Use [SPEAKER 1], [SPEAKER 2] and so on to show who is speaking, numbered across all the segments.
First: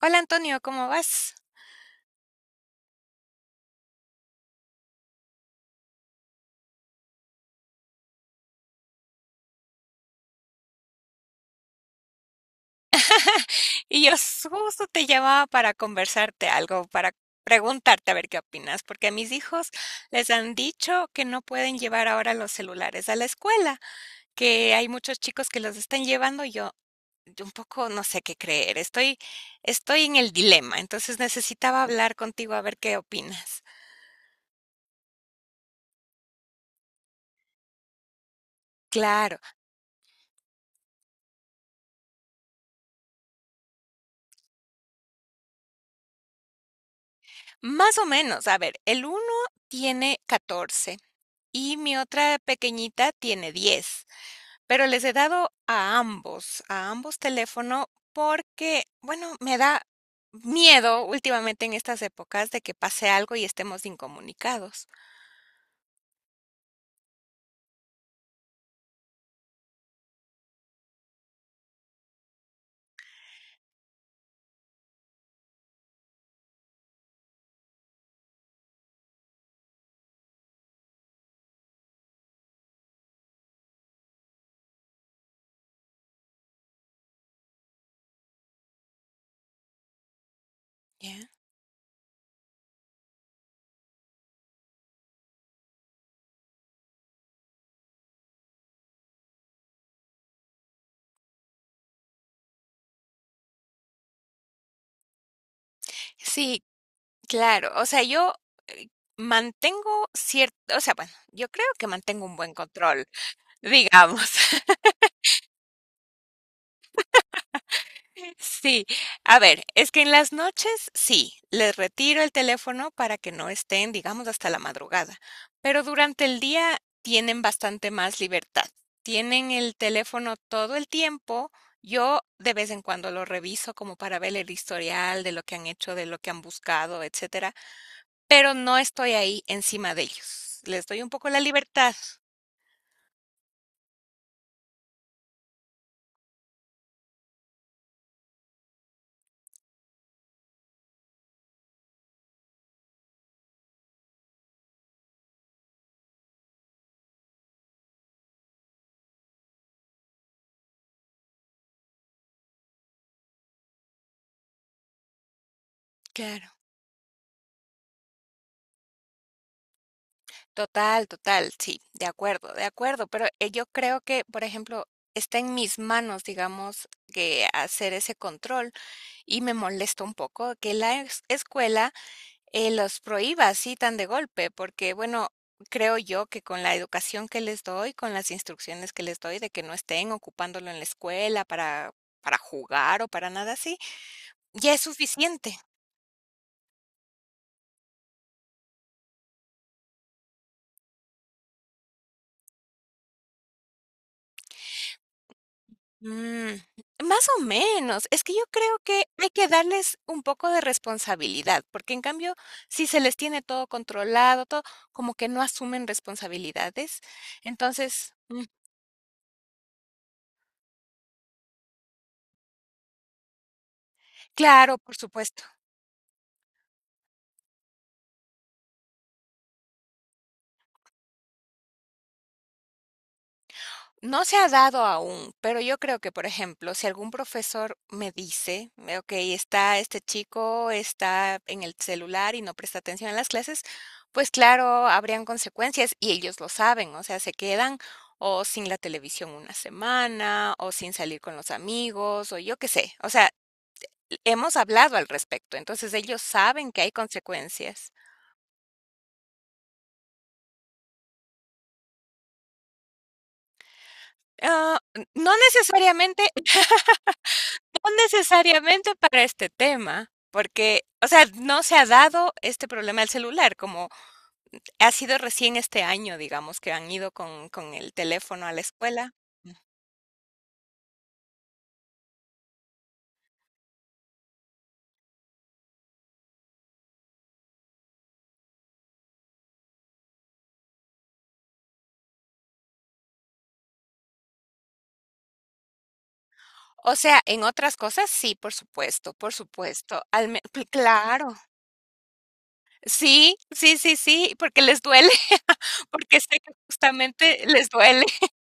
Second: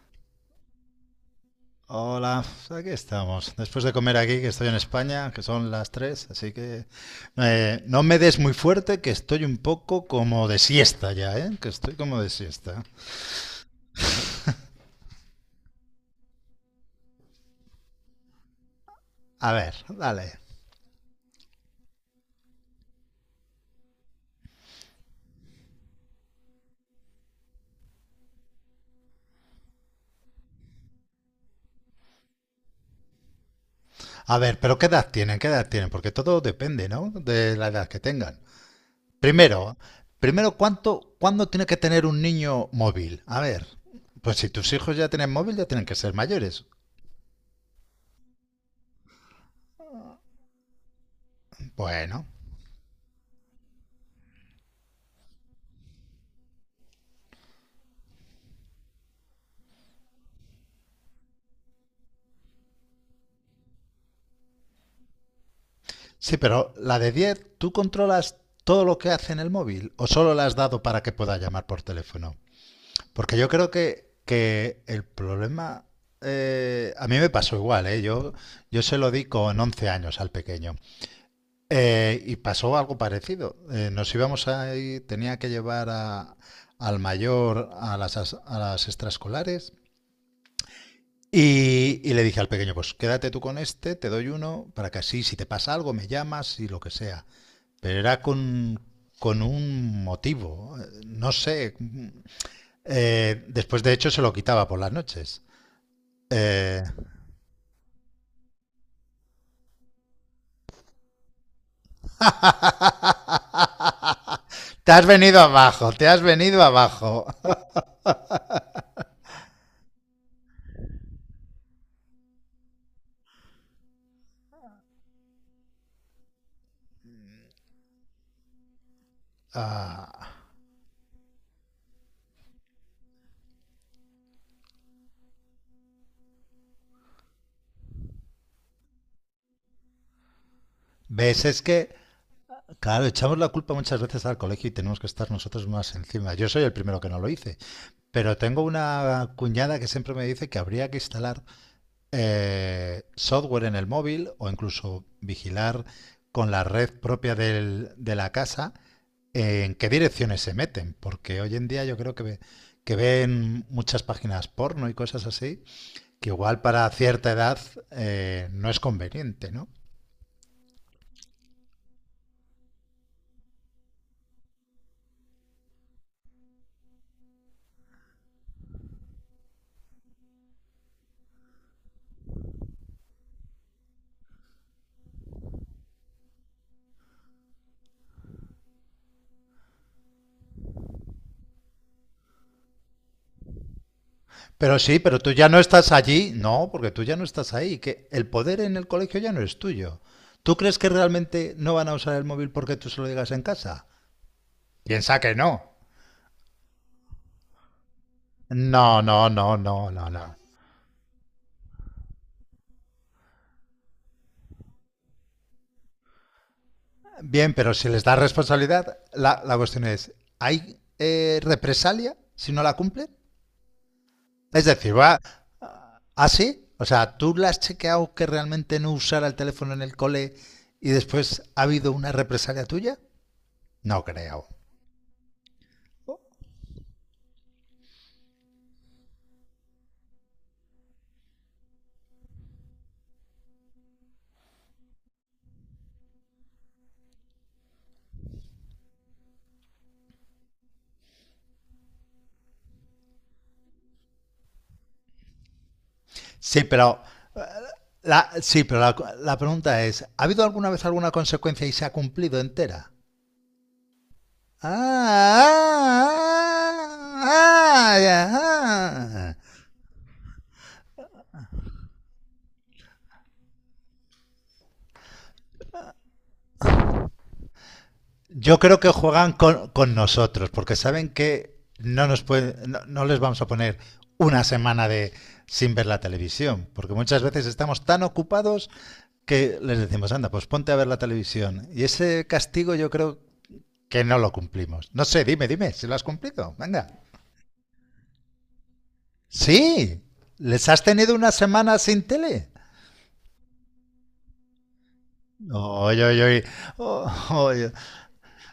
[SPEAKER 1] Hola Antonio, ¿cómo vas?
[SPEAKER 2] Hola, aquí estamos. Después de comer aquí, que estoy en España, que son las 3, así que no me des muy fuerte, que estoy un poco como de siesta ya, ¿eh? Que estoy como de siesta.
[SPEAKER 1] Justo te llamaba para conversarte algo, para preguntarte a ver qué opinas, porque a mis
[SPEAKER 2] A
[SPEAKER 1] hijos
[SPEAKER 2] ver,
[SPEAKER 1] les
[SPEAKER 2] dale.
[SPEAKER 1] han dicho que no pueden llevar ahora los celulares a la escuela, que hay muchos chicos que los están llevando y yo un poco no sé qué creer, estoy en el dilema, entonces necesitaba hablar contigo a ver qué opinas.
[SPEAKER 2] A ver, pero ¿qué edad tienen? ¿Qué edad tienen? Porque todo depende, ¿no? De la edad que tengan.
[SPEAKER 1] Claro,
[SPEAKER 2] Primero, primero, ¿cuándo tiene que tener un niño móvil? A ver, pues si tus hijos ya tienen móvil, ya tienen que ser mayores.
[SPEAKER 1] más o menos, a ver, el uno tiene 14 y mi
[SPEAKER 2] Bueno,
[SPEAKER 1] otra pequeñita tiene 10. Pero les he dado a ambos teléfono, porque, bueno, me da miedo últimamente en estas épocas de que pase algo y estemos incomunicados.
[SPEAKER 2] sí, pero la de 10, ¿tú controlas todo lo que hace en el móvil o solo la has dado para que pueda llamar por teléfono? Porque yo creo que el problema. A mí me pasó igual, ¿eh? Yo se lo di con 11 años al pequeño. Y pasó algo parecido. Nos íbamos ahí, tenía que al mayor a a las extraescolares.
[SPEAKER 1] Ya.
[SPEAKER 2] Y le dije al pequeño, pues quédate tú con este, te doy uno, para que así, si te pasa algo, me llamas y lo que sea, pero era con un motivo. No sé. Después, de hecho, se lo quitaba por las noches.
[SPEAKER 1] Sí, claro. O sea, yo, eh, mantengo cierto o sea, bueno, yo creo que mantengo un buen control, digamos.
[SPEAKER 2] Te has venido abajo, te has venido abajo.
[SPEAKER 1] Sí, a ver, es que en las noches sí, les retiro el teléfono para que no estén, digamos, hasta la madrugada, pero durante el día tienen bastante más libertad. Tienen el teléfono todo el tiempo. Yo de vez en cuando lo reviso como para ver el historial de lo que han hecho, de lo que han buscado, etcétera, pero no estoy ahí encima de ellos. Les doy un poco la
[SPEAKER 2] ¿Ves? Es
[SPEAKER 1] libertad.
[SPEAKER 2] que, claro, echamos la culpa muchas veces al colegio y tenemos que estar nosotros más encima. Yo soy el primero que no lo hice. Pero tengo una cuñada que siempre me dice que habría que instalar software en el móvil o incluso vigilar con la red propia de la casa, en qué direcciones se meten, porque hoy en día yo creo que ven muchas páginas porno y cosas así, que
[SPEAKER 1] Claro.
[SPEAKER 2] igual para cierta edad no es conveniente, ¿no?
[SPEAKER 1] Total, total, sí, de acuerdo, pero yo creo que, por ejemplo, está en mis manos, digamos, que hacer ese control y me molesta un poco que la escuela los prohíba así tan de golpe, porque bueno, creo yo que con la educación que les doy, con las instrucciones que les doy de que no estén ocupándolo en la escuela para jugar o para nada así, ya
[SPEAKER 2] Pero
[SPEAKER 1] es
[SPEAKER 2] sí, pero tú ya
[SPEAKER 1] suficiente.
[SPEAKER 2] no estás allí, no, porque tú ya no estás ahí, que el poder en el colegio ya no es tuyo. ¿Tú crees que realmente no van a usar el móvil porque tú se lo digas en casa? Piensa que no.
[SPEAKER 1] Mm, más o menos. Es que yo creo
[SPEAKER 2] No,
[SPEAKER 1] que
[SPEAKER 2] no,
[SPEAKER 1] hay que
[SPEAKER 2] no, no,
[SPEAKER 1] darles
[SPEAKER 2] no,
[SPEAKER 1] un
[SPEAKER 2] no.
[SPEAKER 1] poco de responsabilidad, porque en cambio, si se les tiene todo controlado, todo, como que no asumen responsabilidades.
[SPEAKER 2] Bien, pero si les
[SPEAKER 1] Entonces,
[SPEAKER 2] da responsabilidad, la cuestión es, ¿hay represalia si no la cumplen? Es
[SPEAKER 1] claro,
[SPEAKER 2] decir,
[SPEAKER 1] por
[SPEAKER 2] va
[SPEAKER 1] supuesto.
[SPEAKER 2] así, o sea, ¿tú la has chequeado que realmente no usara el teléfono en el cole y después ha habido una represalia tuya? No
[SPEAKER 1] No se
[SPEAKER 2] creo.
[SPEAKER 1] ha dado aún, pero yo creo que, por ejemplo, si algún profesor me dice, ok, está este chico, está en el celular y no presta atención a las clases, pues claro, habrían consecuencias y ellos lo saben, o sea, se quedan o sin la televisión una semana, o sin salir con los amigos, o yo qué sé, o sea, hemos hablado al respecto, entonces ellos
[SPEAKER 2] Sí,
[SPEAKER 1] saben que hay
[SPEAKER 2] pero
[SPEAKER 1] consecuencias.
[SPEAKER 2] sí, pero la pregunta es, ¿ha habido alguna vez alguna consecuencia y se ha cumplido entera?
[SPEAKER 1] Ah, no necesariamente.
[SPEAKER 2] Ah,
[SPEAKER 1] No
[SPEAKER 2] ah, ah,
[SPEAKER 1] necesariamente
[SPEAKER 2] ah,
[SPEAKER 1] para este
[SPEAKER 2] ah.
[SPEAKER 1] tema, porque, o sea, no se ha dado este problema del celular, como ha sido recién este año, digamos, que han ido con el teléfono a
[SPEAKER 2] Yo
[SPEAKER 1] la
[SPEAKER 2] creo que
[SPEAKER 1] escuela.
[SPEAKER 2] juegan
[SPEAKER 1] Mm.
[SPEAKER 2] con nosotros, porque saben que no, nos pueden, no, no les vamos a poner una semana de, sin ver la televisión, porque muchas veces estamos tan ocupados que les decimos, anda, pues ponte a ver la televisión. Y ese castigo yo creo que no lo cumplimos. No sé, dime, dime, si lo has cumplido. Venga.
[SPEAKER 1] O sea, en otras cosas sí, por supuesto, por supuesto.
[SPEAKER 2] Sí,
[SPEAKER 1] Al
[SPEAKER 2] les has tenido una
[SPEAKER 1] claro.
[SPEAKER 2] semana sin tele.
[SPEAKER 1] Sí, sí, sí, sí, porque les duele,
[SPEAKER 2] Oye,
[SPEAKER 1] porque sé
[SPEAKER 2] oye,
[SPEAKER 1] que justamente les
[SPEAKER 2] oye.
[SPEAKER 1] duele.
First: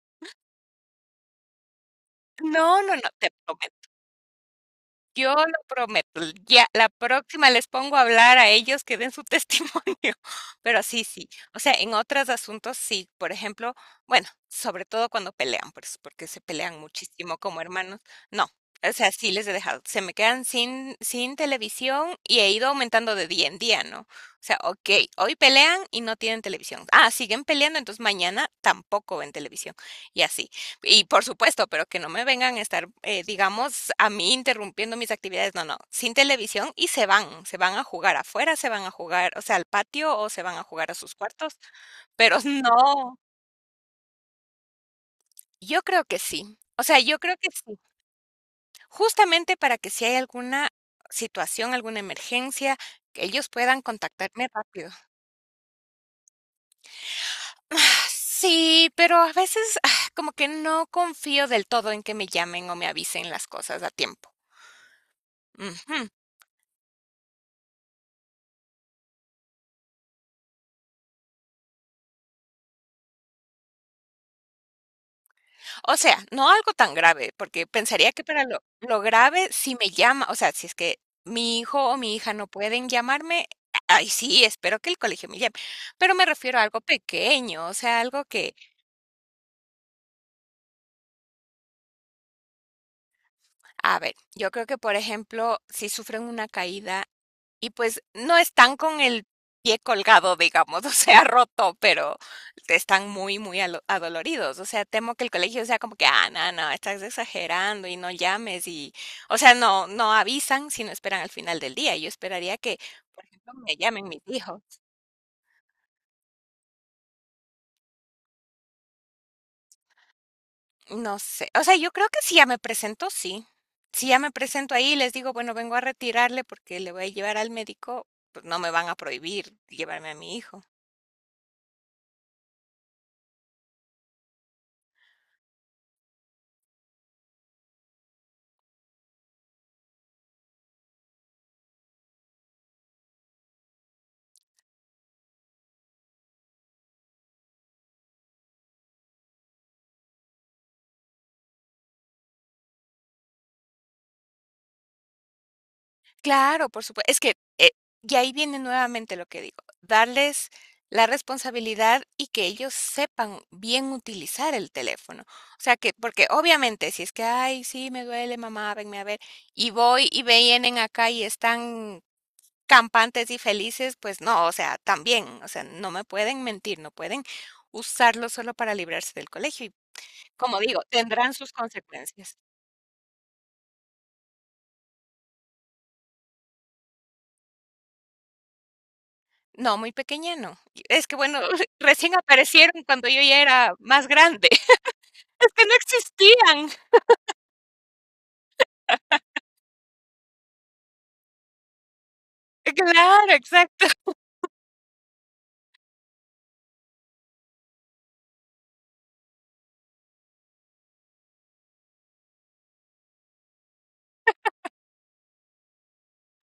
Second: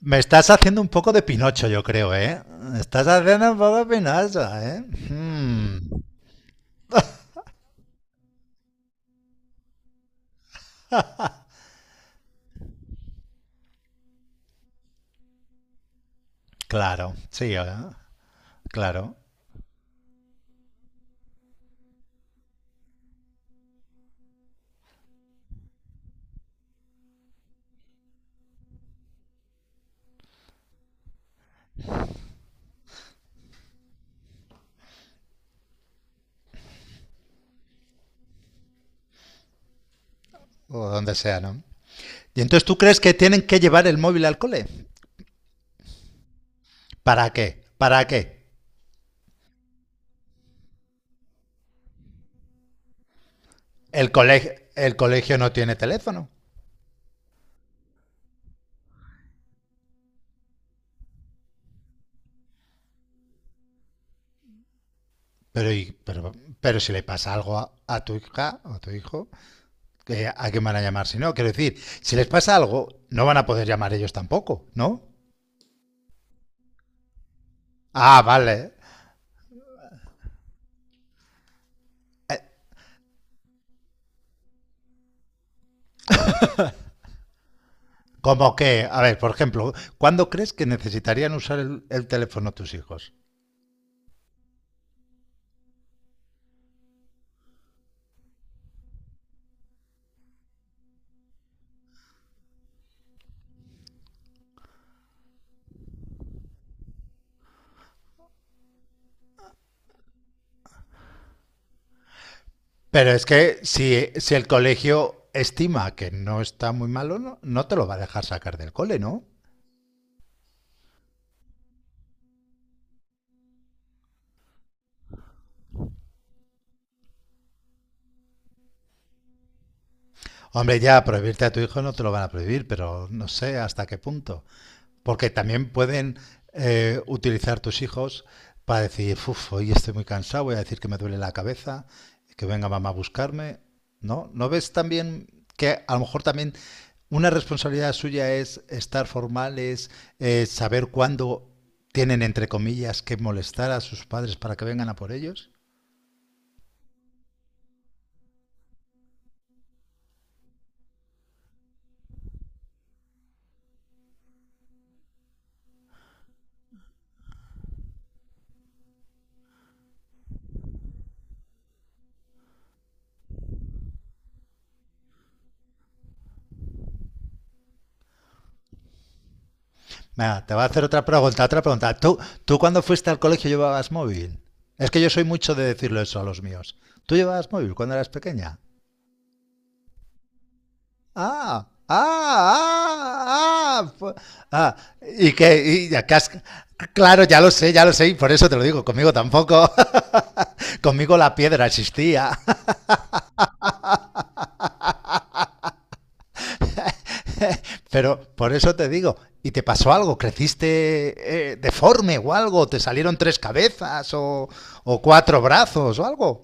[SPEAKER 2] Me estás haciendo un poco de Pinocho, yo creo, ¿eh? Me
[SPEAKER 1] No, no,
[SPEAKER 2] estás
[SPEAKER 1] no, te
[SPEAKER 2] haciendo un poco de
[SPEAKER 1] prometo.
[SPEAKER 2] Pinocho, ¿eh?
[SPEAKER 1] Yo lo
[SPEAKER 2] Hmm,
[SPEAKER 1] prometo. Ya, la próxima les pongo a hablar a ellos que den su testimonio. Pero sí, sí. O sea, en otros asuntos sí. Por ejemplo, bueno, sobre todo cuando pelean, pues, porque se pelean
[SPEAKER 2] claro,
[SPEAKER 1] muchísimo
[SPEAKER 2] sí,
[SPEAKER 1] como
[SPEAKER 2] ¿eh?
[SPEAKER 1] hermanos. No. O sea,
[SPEAKER 2] Claro.
[SPEAKER 1] sí les he dejado. Se me quedan sin televisión y he ido aumentando de día en día, ¿no? O sea, ok, hoy pelean y no tienen televisión. Ah, siguen peleando, entonces mañana tampoco ven televisión. Y así. Y por supuesto, pero que no me vengan a estar, digamos, a mí interrumpiendo mis actividades. No, no, sin televisión y se van a jugar afuera, se van a jugar, o sea, al patio o se van a
[SPEAKER 2] O
[SPEAKER 1] jugar a sus
[SPEAKER 2] donde sea,
[SPEAKER 1] cuartos,
[SPEAKER 2] ¿no?
[SPEAKER 1] pero
[SPEAKER 2] Y entonces tú crees que
[SPEAKER 1] no,
[SPEAKER 2] tienen que llevar el móvil al cole.
[SPEAKER 1] yo creo que sí. O sea, yo
[SPEAKER 2] ¿Para
[SPEAKER 1] creo que
[SPEAKER 2] qué?
[SPEAKER 1] sí.
[SPEAKER 2] ¿Para qué?
[SPEAKER 1] Justamente para que si hay alguna situación, alguna emergencia, que ellos puedan contactarme rápido.
[SPEAKER 2] El colegio no tiene teléfono.
[SPEAKER 1] Ah, sí, pero a veces como que no confío del todo en que me llamen o me avisen las cosas a tiempo.
[SPEAKER 2] Pero, y-
[SPEAKER 1] Ujú.
[SPEAKER 2] pero, pero si le pasa algo a tu hija o a tu hijo, ¿qué- ¿a quién van a llamar si no? Quiero decir, si les pasa algo, no van a poder llamar ellos tampoco, ¿no?
[SPEAKER 1] O sea, no algo tan grave, porque pensaría
[SPEAKER 2] Ah,
[SPEAKER 1] que para lo
[SPEAKER 2] vale.
[SPEAKER 1] lo grave, si me llama, o sea, si es que mi hijo o mi hija no pueden llamarme, ay, sí, espero que el colegio me llame, pero me refiero a algo pequeño, o sea, algo
[SPEAKER 2] Como
[SPEAKER 1] que,
[SPEAKER 2] que, a ver, por ejemplo, ¿cuándo crees que necesitarían usar el teléfono tus hijos?
[SPEAKER 1] a ver, yo creo que, por ejemplo, si sufren una caída. Y pues no están con el pie colgado, digamos, o sea, roto, pero están muy, muy adoloridos. O sea, temo que el colegio sea como que, ah, no, no, estás exagerando y no llames y, o sea, no, no avisan, sino esperan al final del día. Yo esperaría que,
[SPEAKER 2] Pero
[SPEAKER 1] por
[SPEAKER 2] es
[SPEAKER 1] ejemplo,
[SPEAKER 2] que
[SPEAKER 1] me llamen
[SPEAKER 2] si,
[SPEAKER 1] mis
[SPEAKER 2] si el
[SPEAKER 1] hijos.
[SPEAKER 2] colegio estima que no está muy malo, no, no te lo va a dejar sacar del cole, ¿no?
[SPEAKER 1] No sé, o sea, yo creo que si ya me presento, sí. Si ya me presento ahí y les digo, bueno, vengo a retirarle porque le voy a llevar al médico, pues no me van a prohibir llevarme a mi hijo.
[SPEAKER 2] Hombre, ya prohibirte a tu hijo no te lo van a prohibir, pero no sé hasta qué punto. Porque también pueden utilizar tus hijos para decir, uff, hoy estoy muy cansado, voy a decir que me duele la cabeza, que venga mamá a buscarme. ¿No? ¿No ves también que a lo mejor también una responsabilidad suya es estar formales, saber cuándo tienen, entre comillas, que molestar a sus padres para que vengan a por ellos?
[SPEAKER 1] Claro, por supuesto. Es que, y ahí viene nuevamente lo que digo, darles la responsabilidad y que ellos sepan bien utilizar el teléfono. O sea que porque obviamente si es que: "Ay, sí, me duele, mamá, venme a ver", y voy y vienen acá y están campantes y felices, pues no, o sea, también, o sea, no me pueden mentir, no pueden usarlo solo para librarse del colegio y,
[SPEAKER 2] Venga, te
[SPEAKER 1] como
[SPEAKER 2] voy a
[SPEAKER 1] digo,
[SPEAKER 2] hacer otra
[SPEAKER 1] tendrán
[SPEAKER 2] pregunta,
[SPEAKER 1] sus
[SPEAKER 2] otra pregunta. ¿Tú,
[SPEAKER 1] consecuencias.
[SPEAKER 2] tú cuando fuiste al colegio llevabas móvil? Es que yo soy mucho de decirlo eso a los míos. ¿Tú llevabas móvil cuando eras pequeña?
[SPEAKER 1] No, muy pequeña no. Y es que bueno,
[SPEAKER 2] Ah,
[SPEAKER 1] recién aparecieron cuando yo ya era
[SPEAKER 2] ah, ah,
[SPEAKER 1] más
[SPEAKER 2] ah,
[SPEAKER 1] grande.
[SPEAKER 2] ah. Y
[SPEAKER 1] Es
[SPEAKER 2] que,
[SPEAKER 1] que no
[SPEAKER 2] y ya que has-
[SPEAKER 1] existían.
[SPEAKER 2] Claro, ya lo sé, y por eso te lo digo, conmigo tampoco. Conmigo la piedra existía,
[SPEAKER 1] Claro, exacto.
[SPEAKER 2] pero por eso te digo, ¿y te pasó algo? ¿Creciste deforme o algo? ¿Te salieron tres cabezas o cuatro brazos o algo?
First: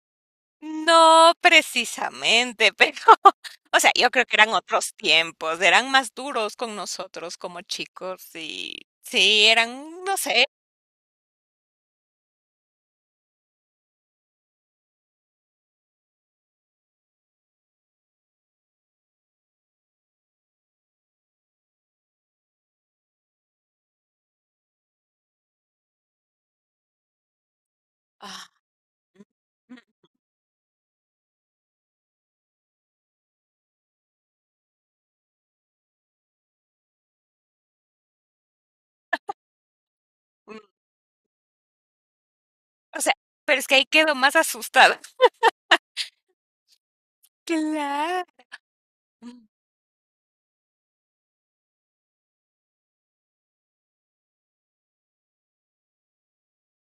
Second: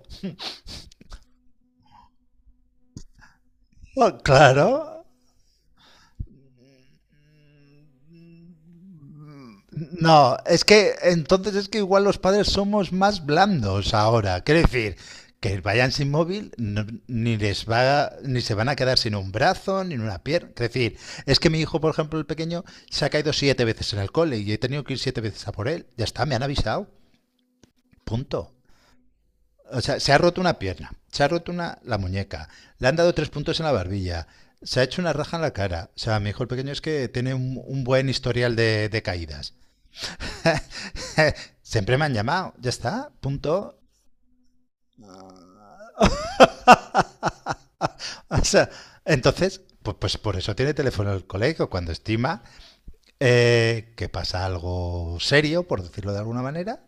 [SPEAKER 1] No precisamente, pero, o sea, yo
[SPEAKER 2] Bueno,
[SPEAKER 1] creo que eran otros
[SPEAKER 2] claro,
[SPEAKER 1] tiempos, eran más duros con nosotros como chicos y sí, eran, no
[SPEAKER 2] no,
[SPEAKER 1] sé.
[SPEAKER 2] es que entonces es que igual los padres somos más blandos ahora. Quiero decir, que vayan sin móvil, ni les va, ni se van a quedar sin un brazo, ni una pierna. Quiero decir, es que mi hijo, por ejemplo, el pequeño, se ha caído siete veces en el cole y he tenido que ir siete veces a por él. Ya está, me han avisado.
[SPEAKER 1] Ah,
[SPEAKER 2] Punto.
[SPEAKER 1] mm,
[SPEAKER 2] O sea, se ha roto una pierna, se ha roto una, la muñeca, le han dado tres puntos en la barbilla, se ha hecho una raja en la cara. O sea, mi hijo el pequeño es que tiene un buen historial de caídas.
[SPEAKER 1] mm,
[SPEAKER 2] Siempre me han llamado, ya
[SPEAKER 1] o
[SPEAKER 2] está,
[SPEAKER 1] sea, pero es que
[SPEAKER 2] punto.
[SPEAKER 1] ahí quedo más asustada. Claro.
[SPEAKER 2] O sea,
[SPEAKER 1] Mm,
[SPEAKER 2] entonces, pues, pues por eso tiene teléfono el colegio, cuando estima que pasa algo serio, por decirlo de alguna manera,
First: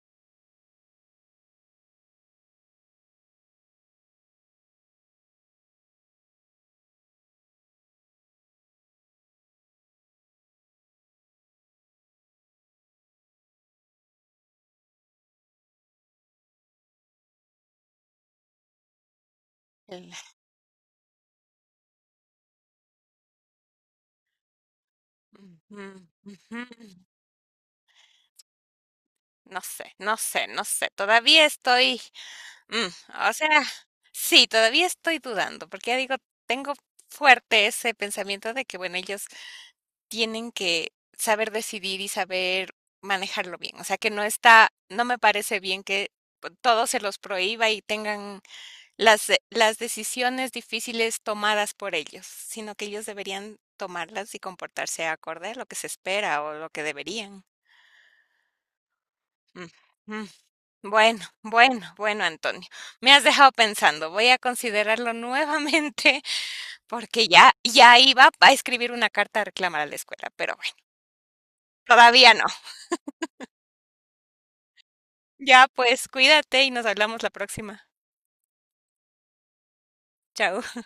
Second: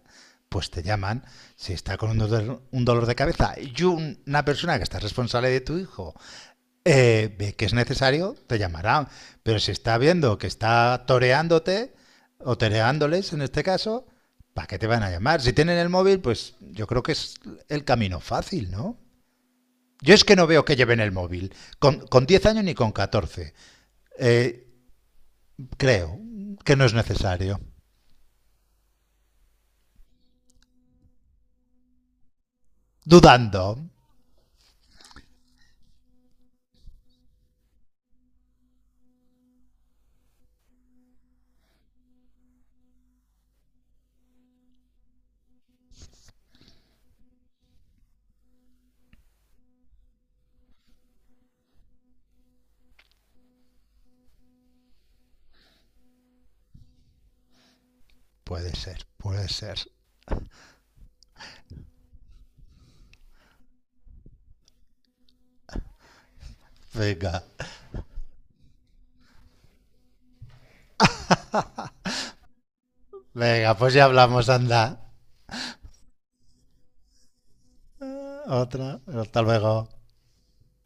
[SPEAKER 2] pues te llaman. Si está con un dolor de cabeza y una persona que está responsable de tu hijo ve que es necesario, te llamarán. Pero si está viendo que está toreándote, o toreándoles en este caso, ¿para qué te van a llamar? Si tienen el móvil, pues yo creo que es el camino fácil, ¿no? Yo es
[SPEAKER 1] cla-
[SPEAKER 2] que no veo que lleven el móvil, con 10 años ni con 14. Eh,
[SPEAKER 1] mm,
[SPEAKER 2] Creo
[SPEAKER 1] ujú,
[SPEAKER 2] que no es
[SPEAKER 1] ujú.
[SPEAKER 2] necesario.
[SPEAKER 1] No sé, no sé, no sé. Todavía estoy. Mm, o sea,
[SPEAKER 2] Dudando.
[SPEAKER 1] sí, todavía estoy dudando, porque ya digo, tengo fuerte ese pensamiento de que, bueno, ellos tienen que saber decidir y saber manejarlo bien. O sea, que no está, no me parece bien que pues, todo se los prohíba y tengan las decisiones difíciles tomadas por ellos, sino que ellos deberían tomarlas y comportarse acorde a lo que se espera o lo que deberían.
[SPEAKER 2] Puede ser, puede
[SPEAKER 1] Mm,
[SPEAKER 2] ser.
[SPEAKER 1] mm. Bueno, bueno, bueno, Antonio, me has dejado pensando. Voy a considerarlo nuevamente porque
[SPEAKER 2] Venga,
[SPEAKER 1] ya iba a escribir una carta a reclamar a la escuela, pero bueno, todavía no.
[SPEAKER 2] venga, pues ya hablamos, anda.
[SPEAKER 1] Ya pues, cuídate y nos hablamos la próxima.
[SPEAKER 2] Otra, hasta luego.
[SPEAKER 1] Chao.